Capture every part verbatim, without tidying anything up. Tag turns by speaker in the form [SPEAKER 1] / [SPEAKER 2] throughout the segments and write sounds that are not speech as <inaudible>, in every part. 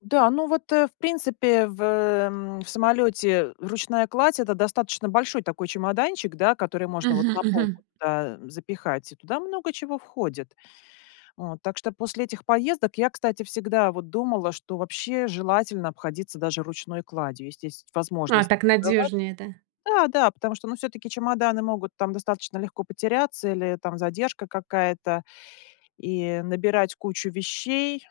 [SPEAKER 1] Да, ну вот, э, в принципе, в, м, в самолете ручная кладь- это достаточно большой такой чемоданчик, да, который можно вот
[SPEAKER 2] Мгм,
[SPEAKER 1] на
[SPEAKER 2] мгм.
[SPEAKER 1] полку, да, запихать, и туда много чего входит вот. Так что после этих поездок я, кстати, всегда вот думала, что вообще желательно обходиться даже ручной кладью, ести есть
[SPEAKER 2] А
[SPEAKER 1] возможность
[SPEAKER 2] так
[SPEAKER 1] сдавать.
[SPEAKER 2] надёжнее, это.
[SPEAKER 1] Да, да, потому что, ну, всё-таки чемоданы могут там достаточно легко потеряться или там задержка какая-то, и набирать кучу вещей,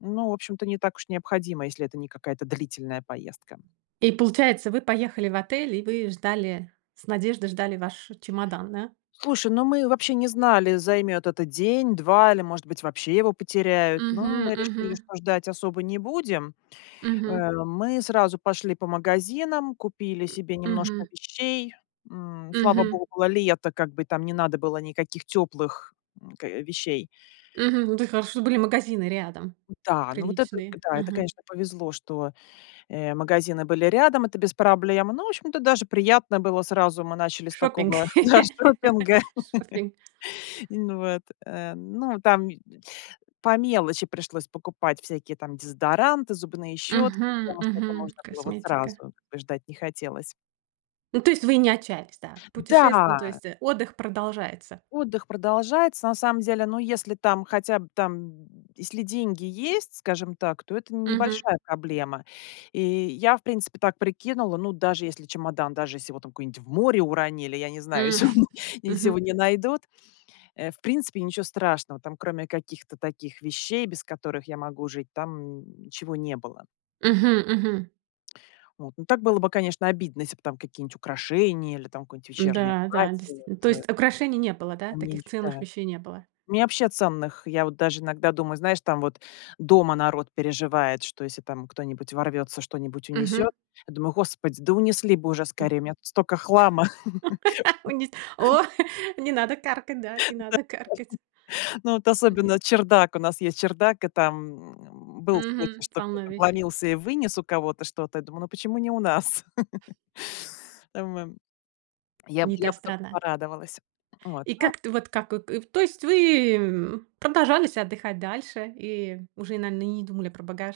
[SPEAKER 1] ну, в общем-то, не так уж необходимо, если это не какая-то длительная поездка.
[SPEAKER 2] И получается, вы поехали в отель, и вы ждали, с надеждой ждали ваш чемодан, да?
[SPEAKER 1] Слушай, ну, мы вообще не знали, займет это день-два или, может быть, вообще его потеряют, но
[SPEAKER 2] Мгм,
[SPEAKER 1] мы решили,
[SPEAKER 2] мгм.
[SPEAKER 1] что ждать особо не будем.
[SPEAKER 2] Мгм.
[SPEAKER 1] Э, мы сразу пошли по магазинам, купили
[SPEAKER 2] М,
[SPEAKER 1] себе немножко
[SPEAKER 2] мгм.
[SPEAKER 1] вещей. М, слава
[SPEAKER 2] Мгм.
[SPEAKER 1] богу, лето, как бы, там не надо было никаких теплых, м, к вещей.
[SPEAKER 2] Мгм, ну, <unintelligible> хорошо, что были магазины рядом,
[SPEAKER 1] Да. Ну, вот это, к
[SPEAKER 2] приличные,
[SPEAKER 1] да, это,
[SPEAKER 2] мгм.
[SPEAKER 1] конечно, повезло, что, э, магазины были рядом, это без проблем. Но, в общем-то, даже приятно было сразу. Мы начали с
[SPEAKER 2] Шопинг
[SPEAKER 1] такого, да, шопинга.
[SPEAKER 2] <laughs> шоппинг.
[SPEAKER 1] <chuckles> Ну вот, э, ну. Там по мелочи пришлось покупать всякие там дезодоранты, зубные щётки,
[SPEAKER 2] Мгм,
[SPEAKER 1] потому что этого
[SPEAKER 2] мгм,
[SPEAKER 1] можно было сразу,
[SPEAKER 2] косметика.
[SPEAKER 1] как бы ждать не хотелось.
[SPEAKER 2] Ну, то есть вы не отчаялись, да? Путешествие ну, то
[SPEAKER 1] Да.
[SPEAKER 2] есть, э, отдых продолжается.
[SPEAKER 1] Отдых продолжается, на самом деле. Но если там, хотя б там, если деньги есть, скажем так, то это
[SPEAKER 2] Мгм.
[SPEAKER 1] небольшая проблема. И я, в принципе, так прикинула, ну, даже если чемодан, даже если его там куда-нибудь в море уронили, я не знаю,
[SPEAKER 2] М,
[SPEAKER 1] если он <chuckles> если
[SPEAKER 2] мгм.
[SPEAKER 1] его не найдут, э, в принципе, ничего страшного. Там, кроме каких-то таких вещей, без которых я могу жить, там ничего не было.
[SPEAKER 2] Мгм, мгм.
[SPEAKER 1] Вот. Но так было бы, конечно, обидно, если бы там какие-нибудь украшения или там какое-нибудь вечернее
[SPEAKER 2] М-да, да,
[SPEAKER 1] платье,
[SPEAKER 2] действительно, то
[SPEAKER 1] вот, э.
[SPEAKER 2] есть украшений не было, да,
[SPEAKER 1] Там, а мне не
[SPEAKER 2] таких ценных
[SPEAKER 1] считая.
[SPEAKER 2] вещей не было.
[SPEAKER 1] Мне вообще ценных я вот даже иногда думаю, знаешь, там вот дома народ переживает, что если там кто-нибудь ворвется, что-нибудь
[SPEAKER 2] Мгм.
[SPEAKER 1] унесёт, я думаю: "Господи, да унесли бы уже
[SPEAKER 2] Тр
[SPEAKER 1] скорее, у меня тут столько хлама".
[SPEAKER 2] <laughs> Ой, нез
[SPEAKER 1] <laughs>
[SPEAKER 2] о, не надо каркать, да,
[SPEAKER 1] Да.
[SPEAKER 2] не надо каркать.
[SPEAKER 1] Ну, вот
[SPEAKER 2] Мгм.
[SPEAKER 1] особенно чердак, у нас есть чердак, и там был случай,
[SPEAKER 2] Мгм,
[SPEAKER 1] что
[SPEAKER 2] полно
[SPEAKER 1] кто-то
[SPEAKER 2] веще
[SPEAKER 1] вломился и вынес у кого-то что-то. Я думаю: "Ну, почему не у нас?" <laughs> М, во Я бы
[SPEAKER 2] Не та
[SPEAKER 1] я бы только
[SPEAKER 2] страна.
[SPEAKER 1] порадовалась. Вот,
[SPEAKER 2] И
[SPEAKER 1] ну.
[SPEAKER 2] как т вот как, э, э, то есть вы, м, продолжались отдыхать дальше и уже, наино не думали про багаж?